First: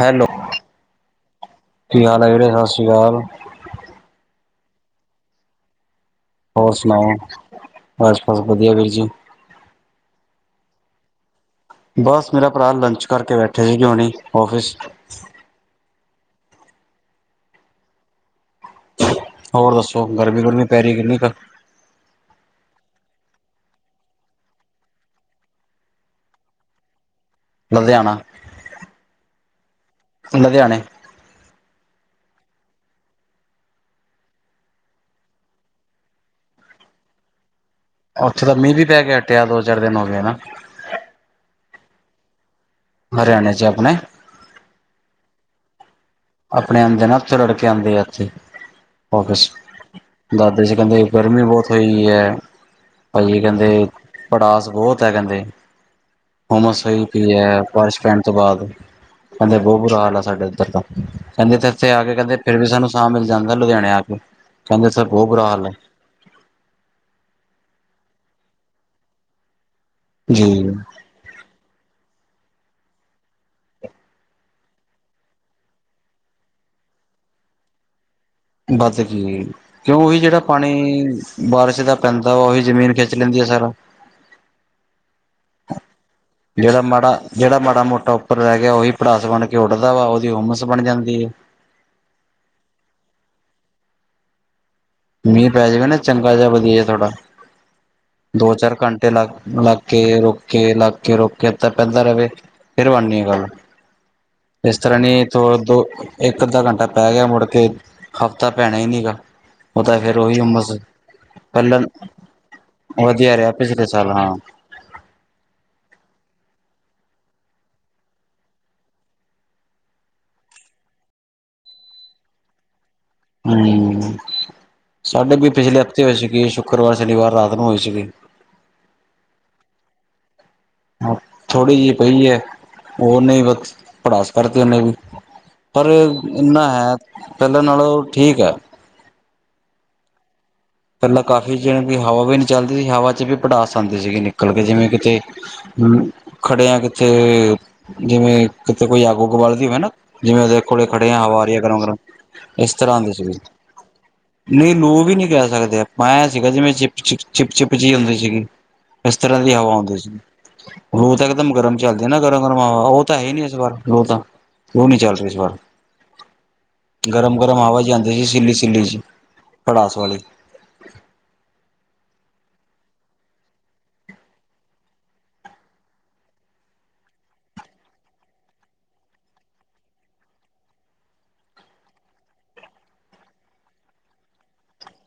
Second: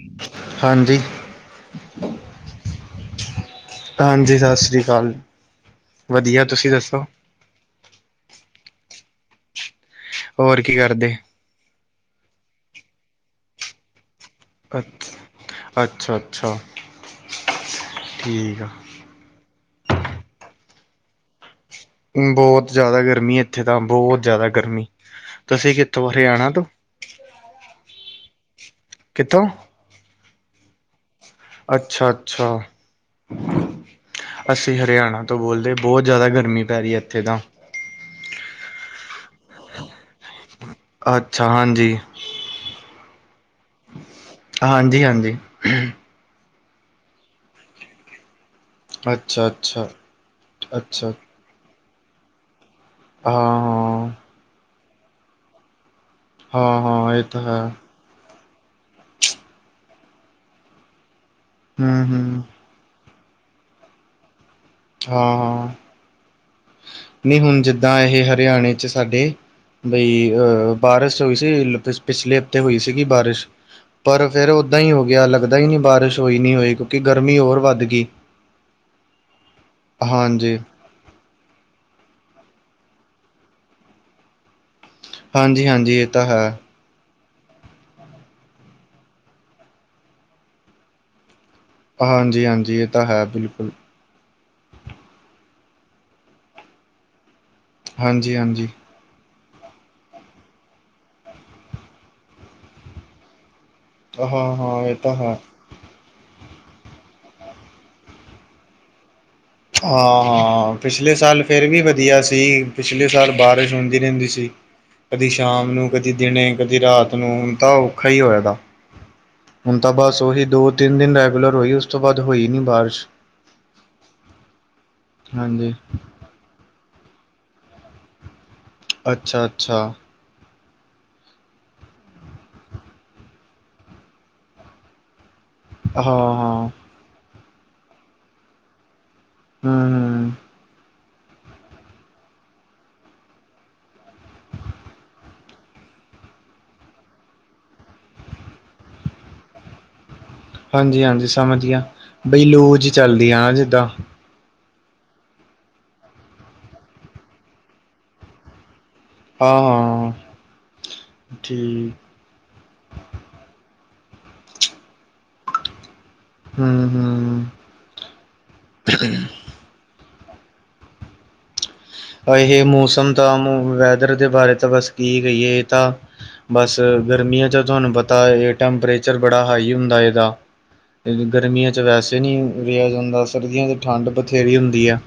Hello, ਹਾਂਜੀ ਕੀ ਹਾਲ ਏ ਵੀਰੇ ਸਾਸਰੀ ਕਾਲ। ਹਾਂਜੀ, ਸਾਸਰੀ ਕਾਲ। ਹੋਰ ਸਨਾਓ, ਬਸ-ਬਸ ਵਦੀਆ ਵੀਰ ਜੀ। ਹੋਰ ਕੀ ਕਰਦੇ? ਬਸ ਮੇਰਾ ਭਰਾ ਲੰਚ ਕਰਕੇ ਬੈਠੇ ਸੀਗੇ ਹੁਨੀ। ਅੱਛ ਅੱਛਾ-ਅੱਛਾ ਠੀਕ ਆ। ਹੋਰ ਦੱਸੋ, ਗਰਮੀ ਗੁਰਮੀ ਪੈ ਰਈ ਐ ਕਿੰਨੀ ਕ। ਹੂੰ, ਬੋਤ ਜਾਦਾ ਗਰਮੀ ਇੱਥੇ ਤਾਂ ਬੋਤ ਜਾਦਾ ਗਰਮੀ, ਤੁਸੀਂ ਕਿੱਥੋਂ ਹਰਿਆਣਾ ਤੋਂ। ਲੁਧਿਆਣਾ। ਕਿਥੋਂ? ਲੁਧਿਆਣੇ। ਅੱਛਾ-ਅੱਛਾ। ਅਸੀ ਹਰਿਆਣਾ ਤੋ ਬੋਲਦੇ ਬੋਤ ਜਾਦਾ ਗਰਮੀ ਪੈ ਰਈ ਏਥੇ ਤਾਂ। ਓਥੇ ਤਾਂ ਮੀਂਅ ਵੀ ਪੈ ਕੇ ਹਟਿਆ ਦੋ-ਚਾਰ ਦਿਨ ਹੋਗੇ ਨਾ ਅੱਛਾ, ਹਾਂਜੀ। ਹਰਿਆਣੇ ਚ ਆਪਨੇ। ਹਾਂਜੀ-ਹਾਂਜੀ। ਆਪਣੇ ਆਂਦੇ ਨਾ ਉੱਥੋ ਰੜਕੇ ਆਂਦੇ ਆ ਇੱਥੇ। ਅੱਛਾ ਓਫਿਸ ਅੱਛਾ ਦਸਦੇ ਸੀ ਕੈਂਦੇ ਅੱਛਾ ਗਰਮੀ ਬੋਤ ਹੋਈ ਐ ਭਈਏ ਕੈਂਦੇ ਹਾਂ ਪੜਾਸ ਬੋਤ ਏ ਕੈਂਦੇ। ਹਾਂ ਹਾਂ ਹਾਂ ਹੋਮਸ ਹੋਈ ਹਾਂ ਇਹ ਪਈ ਤਾਂ ਐ ਹੈ ਬਾਰਿਸ਼ ਪੈਣ ਤੋਂ ਬਾਦ ਕੈਂਦੇ ਬੋ ਬੁਰਾ ਹਾਲ ਆ ਸਾਡੇ ਇੱਧਰ ਦਾ। ਕੇਂਦੇ ਤੇ ਇੱਥੇ ਹਮ ਆ ਕੇ ਕੈਂਦੇ ਹਮ ਫਿਰ ਵੀ ਸਾਨੂੰ ਸਾਂ ਮਿਲ ਜਾਂਦਾ ਲੁਧਿਆਣੇ ਆ ਕੇ ਕੈਂਦੇ ਏਥੇ ਹਾਂ ਬੋ ਬੁਰਾ ਹਾਲ ਐ। ਨਈ ਹੁਣ ਜਿੱਦਾਂ ਏਹ ਹਰਿਆਣੇ ਚ ਸਾਡੇ ਬਈ ਜੀ ਅ ਬਾਰਸ਼ ਹੋਈ ਸੀ [unintelligible] ਪਿਛਲੇ ਹਫ਼ਤੇ ਹੋਈ ਸੀਗੀ ਬਾਰਿਸ਼। ਪਰ ਫੇਰ ਓਦਾਂ ਈ ਹੋ ਗਿਆ ਲੱਗਦਾ ਈ ਨੀ ਬਾਰਿਸ਼ ਹੋਈ ਨੀ ਹੋਈ ਕਿਉਂਕੀ ਗਰਮੀ ਹੋਰ ਵੱਧਗੀ। ਵੱਧ ਗੀ ਕਿਉੰ ਓਈ ਜੇੜਾ ਹਾਂਜੀ ਪਾਣੀ ਬਾਰਿਸ਼ ਦਾ ਪੈਂਦਾ ਵਾ ਓਹੀ ਜ਼ਮੀਨ ਖਿੱਚ ਲੈਂਦੀ ਆ ਸਾਰਾ। ਹਾਂਜੀ ਹਾਂਜੀ ਇਹ ਤਾਂ ਹੈ ਜੇੜਾ ਮਾੜਾ ਜੇੜਾ ਮਾੜਾ-ਮੋਟਾ ਉੱਪਰ ਰੈ ਗਿਆ ਓਈ ਪੜਾਸ ਬਣ ਕੇ ਉੱਡਦਾ ਵਾ ਓਦੀ ਹੁੰਮਸ ਬਣ ਜਾਂਦੀ ਏ। ਹਾਂਜੀ ਏ ਤਾਂ ਹੈ ਬਿਲਕੁਲ। ਮੀਂਹ ਪੈ ਜਾਵੇ ਨਾ ਚੰਗਾ ਜਾ ਵਧੀਆ ਜਾ ਥੋੜਾ ਹਾਂਜੀ ਦੋ ਹਾਂਜੀ ਚਾਰ ਘੰ ਲ ਲੱਗ ਕੇ ਰੋ ਕੇ ਲੱਗ ਕੇ ਰੋ ਕੇ ਤਾਂ ਪੈਂਦਾ ਰਵੇ ਫਿਰ ਬਨਨੀ ਆ ਗੱਲ। ਹਾਂ ਇਸ ਹਾਂ ਇਹ ਤਰ੍ਹਾਂ ਤਾਂ ਨੀ ਹੈ ਦੋ-ਦੋ ਇੱਕ-ਅੱਧਾ ਘੰਟਾ ਪੈ ਗਿਆ ਮੁੜ ਕੇ ਹਫ਼ਤਾ ਪੈਣਾ ਈਨੀ ਗਾ। ਉਹ ਤਾਂ ਫੇਰ ਉਹੀ ਉਮਸ ਹਾਂ-ਹਾਂ ਪਿਛਲੇ ਸਾਲ ਫਿਰ ਪਹਿਲਾਂ ਵੀ ਵਧੀਆ ਸੀ ਪਿਛਲੇ ਸਾਲ ਵਧੀਆ ਰਿਹਾ ਬਾਰਿਸ਼ ਪਿਛਲੇ ਹੁੰਦੀ ਸਾਲ ਹਾਂ ਰੈਂਦੀ ਸੀ। ਕਦੀ ਸ਼ਾਮ ਨੂੰ, ਕਦੀ ਦਿਨੇ ਲ, ਕਦੀ ਰਾਤ ਨੂੰ ਤਾਂ ਔਖਾ ਹੀ ਹੋਇਆ ਤਾ ਹੁਣ ਤਾਂ ਬਸ ਓਹੀ ਦੋ-ਤਿੰਨ ਦਿਨ ਰੈਗੂਲਰ ਹੋਈ ਉਸ ਤੋਂ ਬਾਦ ਹੋਈ ਨੀ ਬਾਰਿਸ਼। ਹੂੰ ਸਾਡੇ ਵੀ ਹਾਂਜੀ ਪਿਛਲੇ ਹਫ਼ਤੇ ਹੋਏ ਸੀਗੇ ਸੁੱਕਰਵਾਰ, ਸ਼ਨੀਵਾਰ ਰਾਤ ਨੂੰ ਹੋਏ ਸੀਗੇ। ਅੱਛਾ, ਅੱਛਾ। ਥੋੜ੍ਹੀ ਜੀ ਪਈ ਐ ਉਨੇ ਵੀ ਬਸ ਪੜਾਸ ਕਡਤੀ ਉਨੇ ਵੀ ਪਰ ਹਾਂ ਇੰਨਾ ਹਾਂ ਹੈ ਪੈਲਾਂ ਨਾਲੋਂ ਠੀਕ ਐ। ਹੂੰ-ਹੂੰ ਪੈਲਾਂ ਕਾਫ਼ੀ ਜਿਣੀ ਕੀ ਹਵਾ ਵੀ ਨੀ ਚੱਲਦੀ ਸੀ ਹਵਾ ਚ ਵੀ ਪੜਾਸ ਆਂਦੀ ਸੀਗੀ ਨਿਕਲ ਕੇ ਜਿਵੇਂ ਕਿਤੇ ਹੂੰ ਖੜੇ ਆ ਕਿਥੇ ਜਿਵੇਂ ਕਿਤੇ ਕੋਈ ਅੱਗ-ਉੱਗ ਬਲਦੀ ਹੋਵੇ ਨਾ। ਜਿਵੇਂ ਉਦੇ ਕੋਲ ਹਾਂਜੀ ਖੜੇਆ ਹਾਂਜੀ ਹਵਾ ਆ ਰੀ ਆ ਸਮਝ ਗਿਆ ਗਰਮ-ਗਰਮ ਬਈ ਇਸ ਲੂ ਜੀ ਤਰ੍ਹਾਂ ਆਂਦੀ ਚੱਲਦੀ ਸੀਗੀ। ਆ ਨਾ ਜਿੱਦਾਂ ਨਹੀਂ ਲੂ ਵੀ ਨੀ ਕੈ ਸਕਦੇ ਆਪਾਂ ਐ ਸੀਗਾ ਜਿਵੇਂ ਚਿਪ ਚ ਚਿਪ-ਚਿਪ ਜੀ ਹੁੰਦੀ ਸੀਗੀ। ਇਸ ਤਰ੍ਹਾਂ ਹਾਂ ਦੀ ਹਵਾ ਹੁੰਦੀ ਸੀ ਹਾਂ [unintelligible] ਤਾਂ ਇਕਦਮ ਗਰਮ ਚੱਲਦੀ ਠੀਕ ਨਾ ਗ [unintelligible] ਓ ਤਾਂ ਹੈ ਈ ਨੀ ਇਸ ਵਾਰ ਲੋ ਤਾਂ ਓ ਨੀ ਚੱਲ ਰੀ ਇਸ ਵਾਰ। ਹਮ ਹਮ ਗਰਮ-ਗਰਮ ਹਵਾ ਜਾਂਦੀ ਸੀ ਸਿੱਲੀ-ਸਿੱਲੀ ਜੀ ਪੜਾਸ ਵਾਲੀ। [inaudible] ਏਹ ਮੌਸਮ ਤਾਂ ਵੈਦਰ ਦੇ ਬਾਰੇ ਤਾਂ ਬਸ ਕੀ ਕਈਏ ਤਾਂ ਬਸ ਗਰਮੀਆਂ ਚ ਤੁਹਾਨੂੰ ਪਤਾ ਏਹ ਟੈਂਪਰੇਚਰ ਬੜਾ ਹਾਈ ਹੁੰਦਾ ਏਦਾ। ਗਰਮੀਆਂ ਚ ਵੈਸੇ ਨੀ ਰਿਆ ਜਾਂਦਾ ਸਰਦੀਆਂ ਚ ਠੰਡ ਬਥੇਰੀ ਹੁੰਦੀ ਆਂ।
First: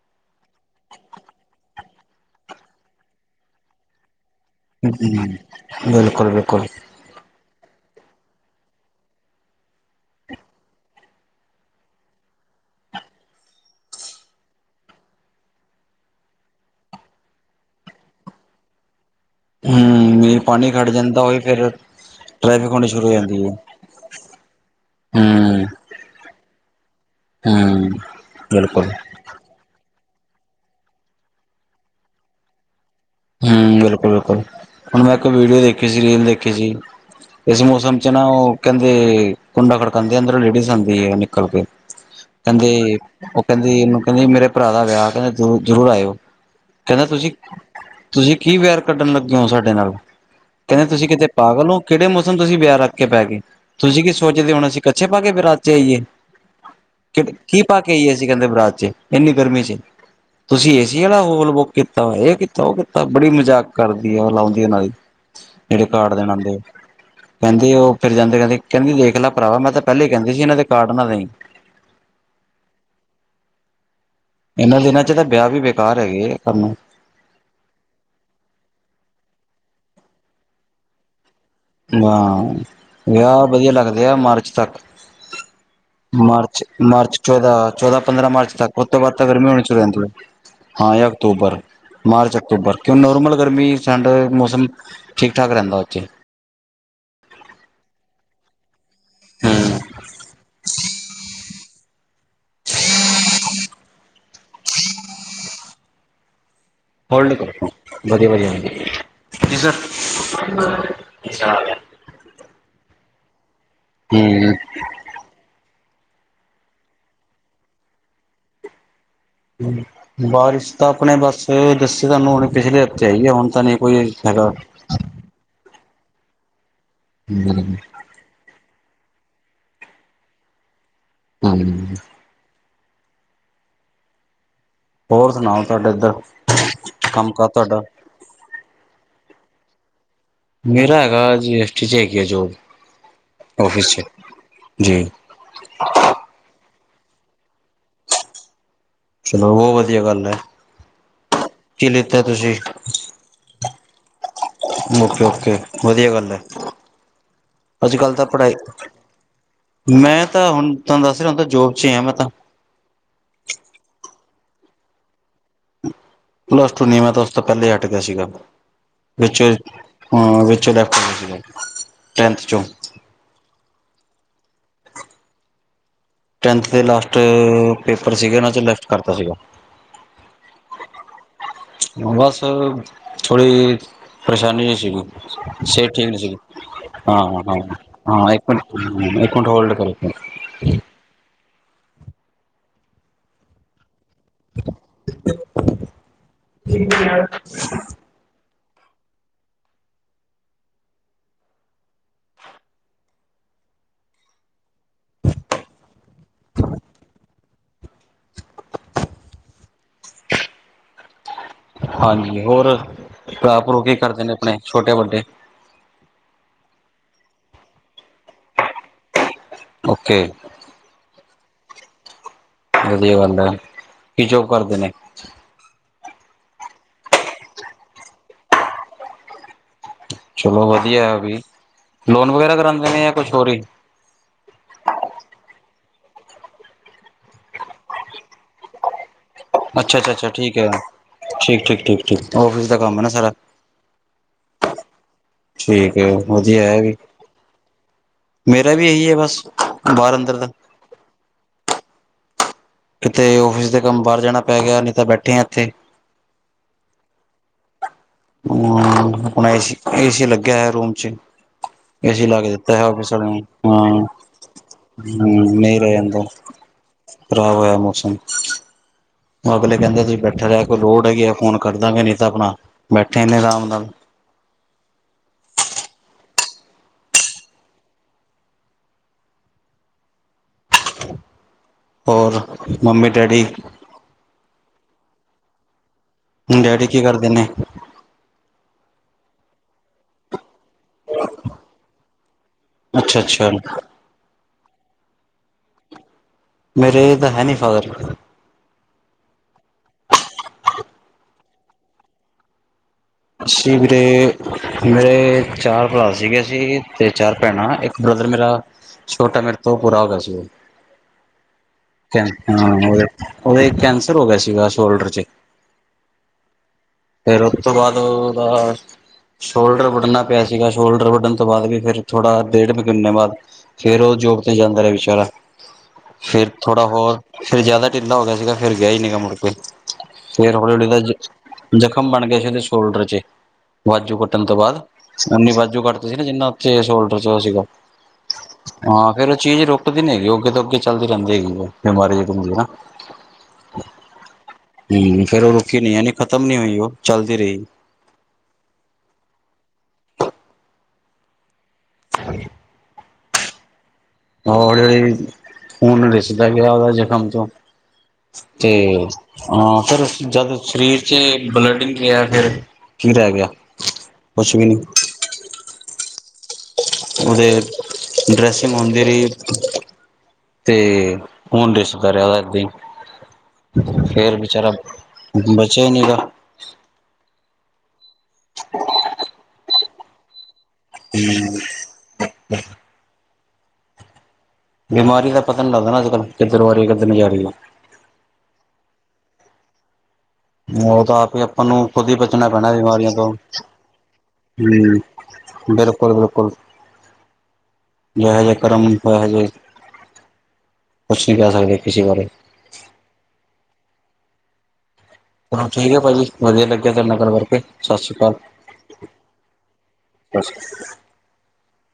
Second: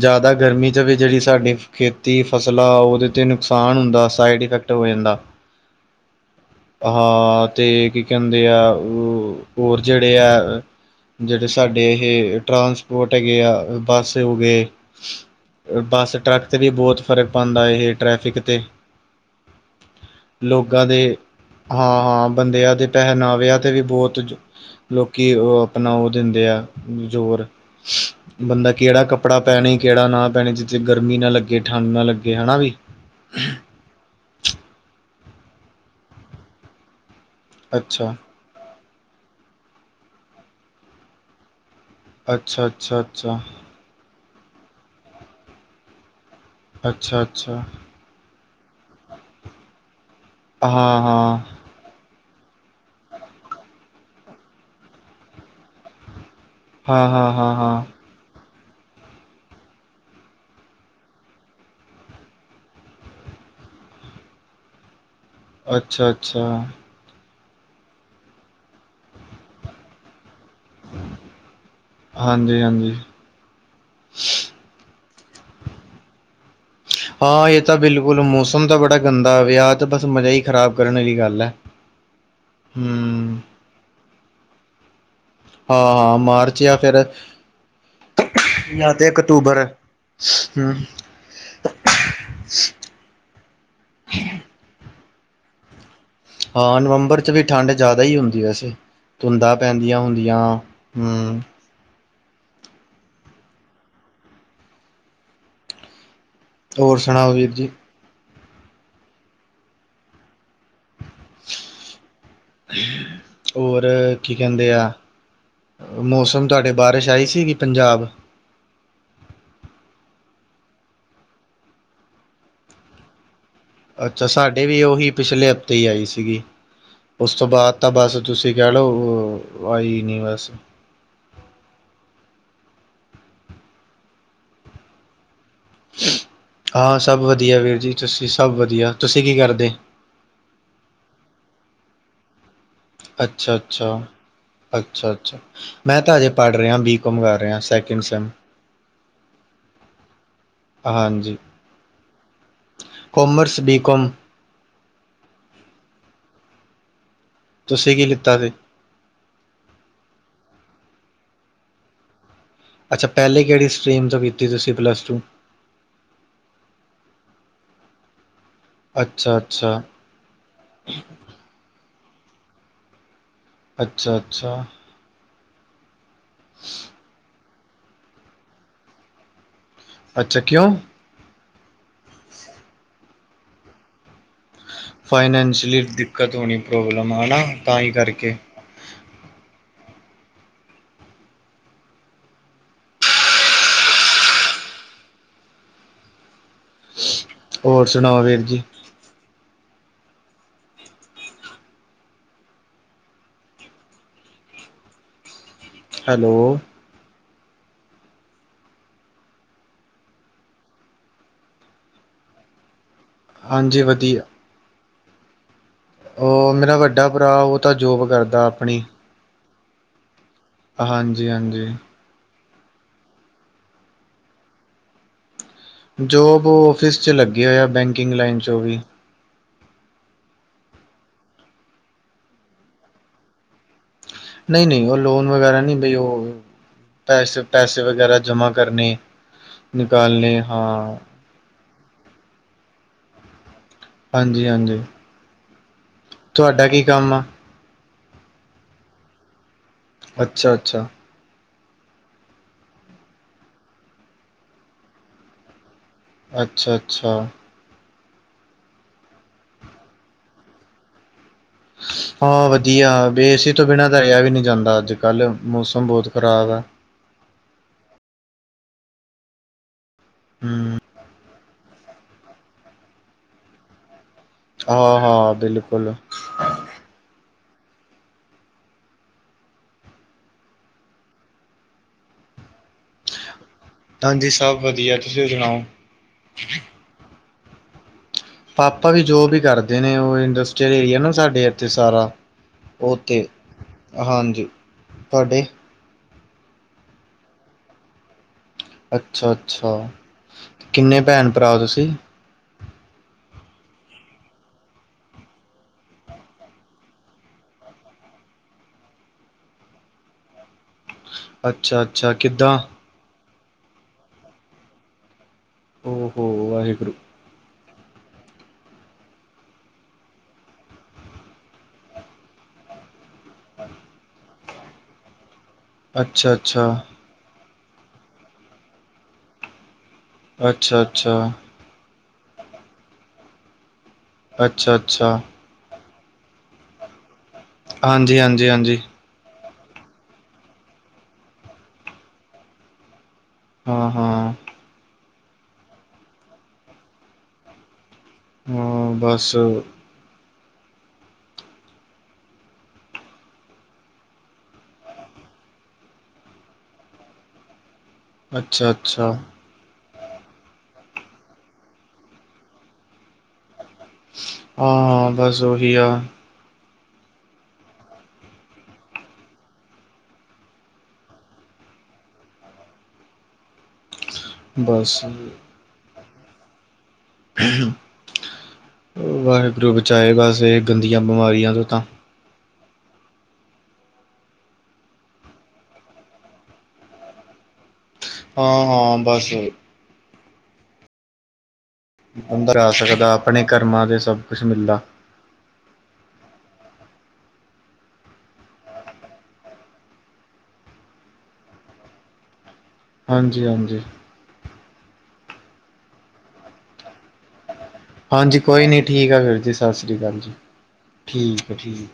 ਜਾਦਾ ਗਰਮੀ ਚ ਵੀ ਜੇੜੀ ਸਾਡੀ ਖੇਤੀ ਫਸਲਾਂ ਓਦੇ ਤੇ ਨੁਕਸਾਨ ਹੁੰਦਾ ਸਾਈਡ-ਇਫੈਕ ਹੂੰ ਬਿਲਕੁੱਲ-ਬਿਲਕੁੱਲ। ਹਾਂ ਤੇ ਕੀ ਕੈਂਦੇ ਹੋਰ ਆ ਅ ਹੋਰ ਜੇੜੇ ਐ ਜੇੜੇ ਸਾਡੇ ਏਹ ਟਰਾਂਸਪੋਟ ਹੈਗੇ ਆ [unintelligible] ਹੋਗੇ ਬੱਸ-ਟਰੱਕ ਤੇ ਵੀ ਬੋਹਤ ਫਰਕ ਪਾਂਦਾ ਏਹ ਟਰੈਫਿਕ ਤੇ ਹੂੰ। ਮੀਂਹ ਪਾਣੀ ਲੋਗਾਂ ਖੜ ਦੇ ਜਾਂਦਾ ਉਹੀ ਫਿਰ ਹਾਂ-ਹਾਂ ਟ੍ਰੈਫਿਕ ਬੰਦਿਆਂ ਦੇ ਹੋਣੀ ਸ਼ੁਰੂ ਹੋ ਜਾਂਦੀ ਹੈ ਪਹਿਨਾਵਿਆਂ ਤੇ ਵੀ ਬੋਹਤ ਲੋਕੀ ਓ ਹੂੰ ਆਪਣਾ ਓ ਦਿੰਦੇ ਆ ਜ਼ੋਰ ਹੂੰ ਬੰਦਾ ਬਿਲਕੁਲ ਕੇੜਾ ਕੱਪੜਾ ਪੈਣੀ ਕੇੜਾ ਨਾ ਪੈਣੀ ਜਿੱਥੇ ਗਰਮੀ ਨਾ ਲੱਗੇ ਠੰਡ ਨਾ ਲੱਗੇ ਹਨਾ ਵੀ। ਹੂੰ ਬਿਲਕੁਲ-ਬਿਲਕੁਲ। ਹੁਣ ਮੈਂ ਇੱਕ ਵੀਡੀਓ ਦੇਖੀ ਸੀ ਰੀਲ ਦੇਖੀ ਸੀ ਇਸ ਮੌਸਮ ਚੱ ਅੱਛਾ ਨਾ ਉਹ ਕਹਿੰਦੇ ਕੁੰਡਾ ਖੜਕਾਂਦੇ ਆ ਅੰਦਰੋਂ ਲੇਡੀਜ਼ ਆਂਦੀ ਆ ਨਿਕਲ ਕੇ ਅੱਛਾ, ਕਹਿੰਦੇ ਅੱਛਾ, ਅੱਛਾ, ਉਹ ਕਹਿੰਦੀ ਇਹਨੂੰ ਕਹਿੰਦੀ ਮੇਰੇ ਭਰਾ ਦਾ ਵਿਆਹ ਕਹਿੰਦੇ ਜ਼ਰੂਰ ਆਇਓ ਕਹਿੰਦੇ ਅੱਛਾ, ਤੁਸੀਂ ਅੱਛਾ, ਤੁਸੀਂ ਕੀ ਵੇਰ ਕੱਢਣ ਲੱਗੇ ਹੋ ਨਾਲ ਹਾਂ, ਕਹਿੰਦੇ ਕਿਤੇ ਹਾਂ, ਪਾਗਲ ਹੋ ਕਿਹੜੇ ਮੌਸਮ ਅਸੀਂ ਵਿਆਹ ਰੱਖ ਕੇ ਬੈਹ ਗਏ ਤੁਸੀਂ ਕੀ ਸੋਚਦੇ ਹੁਣ ਅਸੀਂ ਕੱਛੇ ਪਾਕੇ ਬਰਾਤ ਚੱ ਆਈਏ‌। ਹਾਂ, ਹਾਂ, ਹਾਂ, ਕੀ ਪਾ ਕੇ ਹਾਂ। ਆਈਏ ਸੀਂ ਕਹਿੰਦੇ ਬਰਾਤ ਚੱ ਇੰਨੀ ਗਰਮੀਂ ਚੱ ਤੁਸੀਂ ਏਸੀ ਵਾਲਾ ਹੋਲ ਬੁੱਕ ਕੀਤਾ ਵਾ ਇਹ ਤਾਂ ਉਹ ਕੀਤਾ ਬੜੀ ਮਜ਼ਾਕ ਕਰਦੀ ਆ ਉਹ ਲਾਉਂਦੀ ਉਹਨਾਂ ਦੀ ਜਿਹੜੇ ਅੱਛਾ, ਕਾਰਡ ਦੇਣ ਅੱਛਾ, ਆਉਂਦੇ ਆ। ਕਹਿੰਦੇ ਉਹ ਫਿਰ ਜਾਂਦੇ ਕਹਿੰਦੇ ਕਹਿੰਦੀ ਦੇਖ ਲੈ ਭਰਾਵਾ ਮੈਂ ਤਾਂ ਪਹਿਲੇ ਹੀ ਕਹਿੰਦੀ ਸੀ ਇਹਨਾਂ ਦੇ ਕਾਰਡ ਨਾਂ ਦੇਈਂ ਹਾਂਜੀ ਹਾਂਜੀ ਇਹਨਾਂ ਦਿਨਾਂ ਚੱ ਤਾਂ ਵਿਆਹ ਵੀ ਬੇਕਾਰ ਹੈਗੇ ਕਰਣਾ ਹਾਂ ਇਹ ਤਾਂ ਬਿਲਕੁੱਲ ਮੌਸਮ ਤਾਂ ਬੜਾ ਗੰਦਾ ਵਿਆਹ ਤੇ ਬਸ ਮਜ਼ਾ ਹੀ ਖ਼ਰਾਬ ਕਰਨ ਵਾਲੀ ਗੱਲ ਏ। ਹਾਂ ਵਿਆਹ ਵਧੀਆ ਲੱਗਦੇ ਆ ਮਾਰਚ ਤੱਕ ਹਾਂ, ਹਾਂ ਮਾਰਚ ਜਾਂ ਫਿਰ ਮਾਰਚ, ਚੌਦਾਂ ਚੌਦਾਂ, ਪੰਦਰਾਂ ਮਾਰਚ ਤੱਕ ਉੱਤੋਂ ਬਾਅਦ ਚੱ ਤਾਂ ਗਰਮੀ ਹੋਣੀ ਸ਼ੁਰੂ ਜਾਂਦੀ ਹੈ ਹਮ। ਹਾਂ ਜਾਂ ਅਕਤੂਬਰ, ਮਾਰਚ, ਅਕਤੂਬਰ ਕਿਉਂ ਨੋਰਮਲ ਗਰਮੀਂ ਸਾਡੇ ਮੌਸਮ ਠੀਕ ਠਾਕ ਰਹਿੰਦਾ ਉੱਥੇ ਹਾਂ ਨਵੰਬਰ ਚੱ ਵੀ ਠੰਡ ਜ਼ਿਆਦਾ ਹੀ ਹੁੰਦੀ ਵੈਸੇ। ਧੁੰਦਾਂ ਹਮ ਪੈਂਦੀਆਂ ਹੁੰਦੀਆਂ ਹਮ। ਹਮ [unintelligible] ਹੋਰ ਹੋਲਡ ਸੁਣਾਓ ਵੀਰ ਜੀ? ਕਰੋ ਵਧੀਆ ਵਧੀਆ ਹਾਂਜੀ ਜੀ ਸਰ। ।।। ਹੋਰ ਕੀ ਕਹਿੰਦੇ ਹੂੰ ਆ। ਮੌਸਮ ਤੁਹਾਡੇ ਬਾਰਿਸ਼ ਆਈ ਸੀਗੀ ਪੰਜਾਬ ਬਾਰਿਸ਼ ਤਾਂ ਆਪਣੇ ਬਸ ਦੱਸੀ ਤੁਹਾਨੂੰ ਹੁਣ ਪਿਛਲੇ ਹਫ਼ਤੇ ਆਈਏ ਹੁਣ ਤਾਂ ਨਹੀਂ ਕੋਈ ਅੱਛਾ ਹੈਗਾ ਸਾਡੇ ਵੀ ਉਹੀ ਪਿਛਲੇ ਹਫ਼ਤੇ ਹੀ ਆਈ ਸੀਗੀ ਉਸ ਤੋਂ ਬਾਅਦ ਹੂੰ ਤਾਂ ਬਸ ਤੁਸੀਂ ਕਹਿ ਲਓ ਆਈ ਨਹੀਂ ਬਸ। [inaudible] ਹੋਰ ਸੁਣਾਉ ਤੁਹਾਡੇ ਇੱਧਰ ਹਾਂ ਸਭ ਕੰਮ ਕਾਰ ਵਧੀਆ ਵੀਰ ਤੁਹਾਡਾ। ਜੀ ਤੁਸੀਂ ਸਭ ਵਧੀਆ ਤੁਸੀਂ ਕੀ ਕਰਦੇ। ਮੇਰਾ ਹੈਗਾ ਜੀ ਐਸ ਟੀ ਚੱ ਹੈਗੀ ਜੋਬ। ਅੱਛਾ- ਆਫਿਸ ਅੱਛਾ- ਚ ਜੀ ਅੱਛਾ- ਅੱਛਾ। ਮੈਂ ਤਾਂ ਹਜੇ ਪੜ੍ਹ ਰਿਹਾ ਬੀ ਕੌਮ ਕਰ ਰਿਹਾ ਸਕਿੰਡ ਸਿਮ ਚਲੋ ਬਹੁਤ ਵਧੀਆ ਗੱਲ ਹੈ ਹਾਂਜੀ ਕੀ ਲਿੱਤਾ ਤੁਸੀਂ? Commerce B com. Okay- okay ਵਧੀਆ ਗੱਲ ਹੈ ਤੁਸੀਂ ਅੱਜ ਕੀ ਕੱਲ ਤਾਂ ਲਿੱਤਾ ਸੀ ਪੜ੍ਹਾਈ ਮੈਂ ਤਾਂ ਹੁਣ ਤੁਹਾਨੂੰ ਦੱਸ ਰਿਹਾ ਹੁਣ ਤਾਂ ਜੋਬ ਚੱ ਹੀ ਆ ਮੈਂ ਤਾਂ ਅੱਛਾ ਪਹਿਲੇ ਕਿਹੜੀ ਸਟਰੀਮ ਤੋਂ ਕੀਤੀ ਤੁਸੀਂ ਪਲੱਸ ਟੂ ਪਲੱਸ ਟੂ ਨੀ ਮੈਂ ਤਾਂ ਉਸ ਤੋਂ ਪਹਿਲਾਂ ਹੀ ਹਟ ਗਿਆ ਸੀਗਾ। ਅੱਛਾ ਵਿੱਚ ਅੱਛਾ ਹਂ ਵਿੱਚ ਲੈਫਟ ਸੀ ਟੈਂਥ ਚੋਂ ਟਹਿਤ ਚੋਂ ਅੱਛਾ- ਅੱਛਾ। ਟੈਂਥ ਦੇ ਲਾਸਟ ਪੇਪਰ ਸੀਗੇ ਉਹਨਾਂ ਚੱ ਲੈਫਟ ਕਰਤਾ ਸੀਗਾ। ਅੱਛਾ ਕਿਉਂ? ਬਸ ਥੋੜੀ ਜਿਹੀ ਪ੍ਰੇਸ਼ਾਨੀ ਜਿਹੀ ਸੀ ਫਾਈਨੈਂਸ਼ਲੀ ਸਹਿਤ ਠੀਕ ਨਹੀਂ ਦਿੱਕਤ ਸੀ ਹੋਣੀ ਪ੍ਰੋਬਲਮ ਹਾਂ ਹੈ ਨਾ ਹਾਂ ਤਾਂ ਹੀ ਹਾਂ ਕਰਕੇ ਇਕ ਇੱਕ ਮਿੰਟ ਹੋਲਡ ਕਰੋ ਤਾਂ। ਠੀਕ ਆ। ਔਰ ਸੁਨਾਓ ਵੀਰ ਜੀ? ਹੈਲੋ। ਹਾਂਜੀ, ਔਰ ਭਰਾ ਭਰੂ ਹਾਂਜੀ ਕੀ ਵਧੀਆ ਕਰਦੇ ਨੇ ਆਪਣੇ ਛੋਟੇ ਵੱਡੇ? ਓ ਮੇਰਾ ਵੱਡਾ ਭਰਾ ਓ ਤਾਂ ਜੋਬ ਕਰਦਾ ਆਪਣੀ। ਓਕੇ। ਹਾਂਜੀ- ਹਾਂਜੀ ਵਦੀਆ ਗੱਲ ਐ ਕਿ ਜੋਬ ਕਰਦੇ ਨੇ? ਜੋਬ ਓ ਔਫਿਸ'ਚ' ਲੱਗੇ ਹੋਏ ਆ ਬੈਂਕਿੰਗ ਲਾਈਨ 'ਚ' ਓ ਵੀ। ਚਲੋ ਵਦੀਆ ਐ ਵੀ, ਲੋਨ ਵਗੈਰਾ ਕਰਾਂਦੇ ਨੇ ਯਾ ਕੁਛ ਹੋਰ ਈ? ਨਈ -ਨਈ ਓ ਲੋਨ ਵਗੈਰਾ ਨਈ ਬਈ ਓ ਪੈਸੇ- ਪੈਸੇ ਵਗੈਰਾ ਜਮ੍ਹਾ ਕਰਨੇ। ਅੱਛਾ ਅੱਛਾ ਅੱਛਾ ਨਿਕਾਲਨੇ, ਠੀਕ ਹੈ ਹਾਂ। ਠੀਕ ਐ, ਠੀਕ ਐ ਔਫਿਸ ਦਾ ਕੰਮ ਏ ਨਾ ਸਾਰਾ। ਹਾਂਜੀ- ਹਾਂਜੀ ਠੀਕ ਐ, ਵਧੀਆ ਤੁਹਾਡਾ ਕੀ ਐਵੀ ਕੰਮ ਆ ਮੇਰਾ ਵੀ ਏ ਈ ਐ ਬਸ ਬਾਹਰ ਅੰਦਰ ਦਾ ਅੱਛਾ -ਅੱਛਾ। ਕਿਤੇ ਔਫਿਸ ਦਾ ਕੰਮ ਬਾਰ ਜਾਣਾ ਪੈ ਗਿਆ ਨੀ ਤਾ ਬੈਠੇ ਆ ਇੱਥੇ। ਅੱਛ- ਅੱਛਾ ਗੂੰ ਅਪਨਾ ਏਸੀ, ਏਸੀ ਲੱਗਿਆ ਹੋਇਆ ਰੂਮ ਚ। ਏਸੀ ਲਾ ਕੇ ਹਾਂ ਦਿੱਤਾ ਹੋਇਆ ਵਧੀਆ ਉਂ ਸਰ ਬੇ ਨੇ ਏਸੀ ਤੋਂ ਬਿਨਾਂ ਤਾਂ ਰਿਹਾ ਵੀ ਨਹੀਂ ਜਾਂਦਾ ਅੱਜ ਕੱਲ੍ਹ ਹੁੰ ਨਈ ਮੌਸਮ ਰੇ ਬਹੁਤ ਆਂਦਾ। ਖ਼ਰਾਬ ਹੈ ਖਰਾਬ ਹੋਇਆ ਮੌਸਮ। ਅਗਲੇ ਕੈਂਦੇ ਸੀ ਬੈਠਾ ਰੈ ਹਮ ਕੋਈ ਲੋੜ ਹੈਗੀ ਆ ਤਾਂ ਫੋਨ ਕਰਦਾਂਗੇ ਨਈ ਤਾਂ ਆਪਣਾ ਬੈਠੇੇ ਨੇ ਰਾਮ ਨਾਲ। ਆ - ਹਾ ਬਿਲਕੁਲ। ਔਰ ਮੰਮੀ, ਡੈਡੀ ਹਾਂਜੀ, ਸਬ ਵਧੀਆ ਤੁਸੀ ਸੁਣਾਓ। ਡੈਡੀ ਕੀ ਕਰਦੇ ਨੇ? ਪਾਪਾ ਵੀ ਜੋਬ ਈ ਕਰਦੇ ਨੇ ਓ ਇੰਡਸ ਏਰੀਆ ਨਾ ਸਾਡੇ ਏਥੇ ਸਾਰਾ ਅੱਛਾ ਓਤੇ ਅੱਛਾ ਹਾਂਜੀ, ਥਾਡੇ? ਮੇਰੇ ਤਾਂ ਹੈ ਨੀ ਫਾਦਰ। ਅੱਛਾ- ਅੱਛਾ ਕਿੰਨੇ ਭੈਨ - ਭਰਾ ਓ ਤੁਸੀ? ਅਸੀ ਵੀਰੇ, ਮੇਰੇ ਚਾਰ ਭਰਾ ਸੀਗੇ ਸੀ ਤੇ ਚਾਰ ਭੈਣਾਂ ਏਕ ਬ੍ਰਦਰ ਮੇਰਾ ਛੋਟਾ ਮੇਰੇ ਤੋਂ ਪੂਰਾ ਹੋ ਗਿਆ ਸੀ। ਅੱਛਾ ਅੱਛਾ ਕੈਂ ਕਿੱਦਾਂ ਹਾਂ ਹੋਰ ਓਦੇ ਕੈਂਸਰ ਹੋ ਗਿਆ ਸੀਗਾ ਸ਼ੋਲਡਰ'ਚ' ਓ ਹੋੋ ਵਾਹੇਗੁਰੂ। ਫੇਰ ਓਤੋ ਬਾਅਦ ਓਦਾ ਸ਼ੋਲਡਰ ਵੱਢਣਾ ਪਿਆ ਸੀਗਾ ਸ਼ੋਲਡਰ ਵੱਢਣ ਤੋ ਬਾਅਦ ਵੀ ਫੇਰ ਥੋੜਾ ਡੇਢ ਮਹੀਨੇ ਬਾਅਦ ਫੇਰ ਓ ਜੋਬ ਤੇ ਜਾਂਦਾ ਰਿਆ ਵਿਚਾਰਾ। ਅੱਛਾ ਫੇਰ ਅੱਛਾ ਥੋੜਾ ਹੋਰ, ਫੇਰ ਜਆਦਾ ਢਿੱਲਾ ਹੋ ਗਿਆ ਸੀਗਾ ਫੇਰ ਗਿਆ ਈ ਨੀਗਾ ਮੁੜ ਕੇ। ਫੇਰ ਹੌਲੀ- ਅੱਛਾ ਹੌਲੀ ਬਸ ਜੀ ਅੱਛਾ ਜਖ਼ਮ ਬਣ ਗੇ ਸੀ ਓਦੇ ਸ਼ੋਲਡਰ ਚ ਵਾਜੂ ਕੱਟਣ ਤੋਂ ਅੱਛਾ ਬਾਅਦ ਅੱਛਾ ਉਨੀ ਵਾਜੂ ਕੱਟਤੀ ਸੀ ਨਾ ਜਿੰਨਾ ਕੇੜ ਸ਼ੋਲਡਰ ਚ ਹੋਇਆ ਸੀਗਾ? ਹਾਂਜੀ -ਆਂਜੀ -ਆਂਜੀ। ਹਾਂ ਫੇਰ ਓ ਚੀਜ ਰੁਕਦੀ ਨੀ ਹੇਗੀ ਓ ਅੱਗੇ ਤੋਂ ਅੱਗੇ ਚੱਲਦੀ ਰੈਂਦੀ ਹੇਗੀ ਏ ਬਿਮਾਰੀ ਇਹੋ ਹੁੰਦੀ ਏ ਨਾ। ਹਾਂ, ਹਾਂ। ਹਂ ਫਿਰ ਓ ਰੁਕੀ ਨੀਂ ਯਾਨੀ ਖ਼ਤਮ ਨੀਂ ਹੋਈ ਓ, ਚੱਲਦੀ ਰਈ। ਹਂ, ਬਸ। [inaudible] ਹੌਲੀ-ਓਲੀ ਖੂਨ ਰਿਸਦਾ ਗਿਆ ਓਦਾ ਜ਼ਖ਼ਮ ਤੋਂ। ਅੱਛਾ ਤੇ ਅੱਛਾ ਹਾਂ ਫਿਰ ਜਦ ਸਰੀਰ ਚ ਬਲੱਡ ਨਿਕਲਿਆ। ਫਿਰ ਕੀ ਰੈ ਗਿਆ। ਕੁਛ ਵੀ ਹਾਂ, ਨੀ ਹਾਂ ਬਸ ਓਹੀ ਆ। ਓਦੇ ਡਰੈਸਿੰਗ ਹੁੰਦੀ ਰੀ। ਤੇ ਖੂਨ ਡਿਸ਼ਦਾ ਰਿਆ ਓਦਾ ਏਦਾਂ ਈ। ਫੇਰ ਬਚਾਰਾ ਬਸ ਬਚਇਆ ਈ ਨੀਂ ਗਾ। [unintelligible] ਵਾਹਿਗੁਰੂ ਬਚਾਏ, ਬਸ ਏਹ ਗੰਦੀਆਂ ਬਿਮਾਰੀਆਂ ਤੋਂ ਤਾਂ। ਬਿਮਾਰੀ ਦਾ ਪਤਾ ਨੀਂ ਲੱਗਦਾ ਨਾਂ ਅੱਜ-ਕਲ ਕਿੱਧਰੋਂ ਆ ਰੀ, ਕਿੱਧਰ ਨੂੰ ਜਾ ਰੀ ਆ। ਹਾਂ, ਹਾਂ, ਬਸ। ਓ ਤਾਂ ਆਪ ਹੀ ਆਪਾਂ ਨੂੰ ਖੁਦ ਹੀ ਬਚਣਾ ਅੰਦਰ ਆ ਪੈਣਾ ਬਿਮਾਰੀਆਂ ਸਕਦਾ ਤੋਂ। ਆਪਣੇ ਕਰਮਾਂ ਦੇ ਸਭ ਕੁਛ ਮਿਲਦਾ ਹਂ। ਬਿਲਕੁਲ-ਬਿਲਕੁਲ। ਜੇਹੇ ਜੇ ਕਰਮ, ਤਹਿ ਜੇ ਕੁਛ ਨ੍ਹੀਂ ਕੈਅ ਸਕਦੇ, ਕਿਸੇ ਬਾਰੇ। ਹਾਂਜੀ, ਹਾਂਜੀ। ਚਲੋ ਠੀਕ ਐ ਭਾਜੀ, ਵਧੀਆ ਲੱਗਿਆ ਤਾਡੇ ਨਾਂ ਗੱਲ ਕਰਕੇ। ਸਤਿ ਸ਼੍ਰੀ ਹਾਂਜੀ, ਅਕਾਲ ਕੋਈ ਨ੍ਹੀਂ ਠੀਕ ਆ ਫਿਰ ਜੀ ਸਸ ਸ਼੍ਰੀ ਅਕਾਲ ਜੀ। ਠੀਕ ਆ, ਠੀਕ।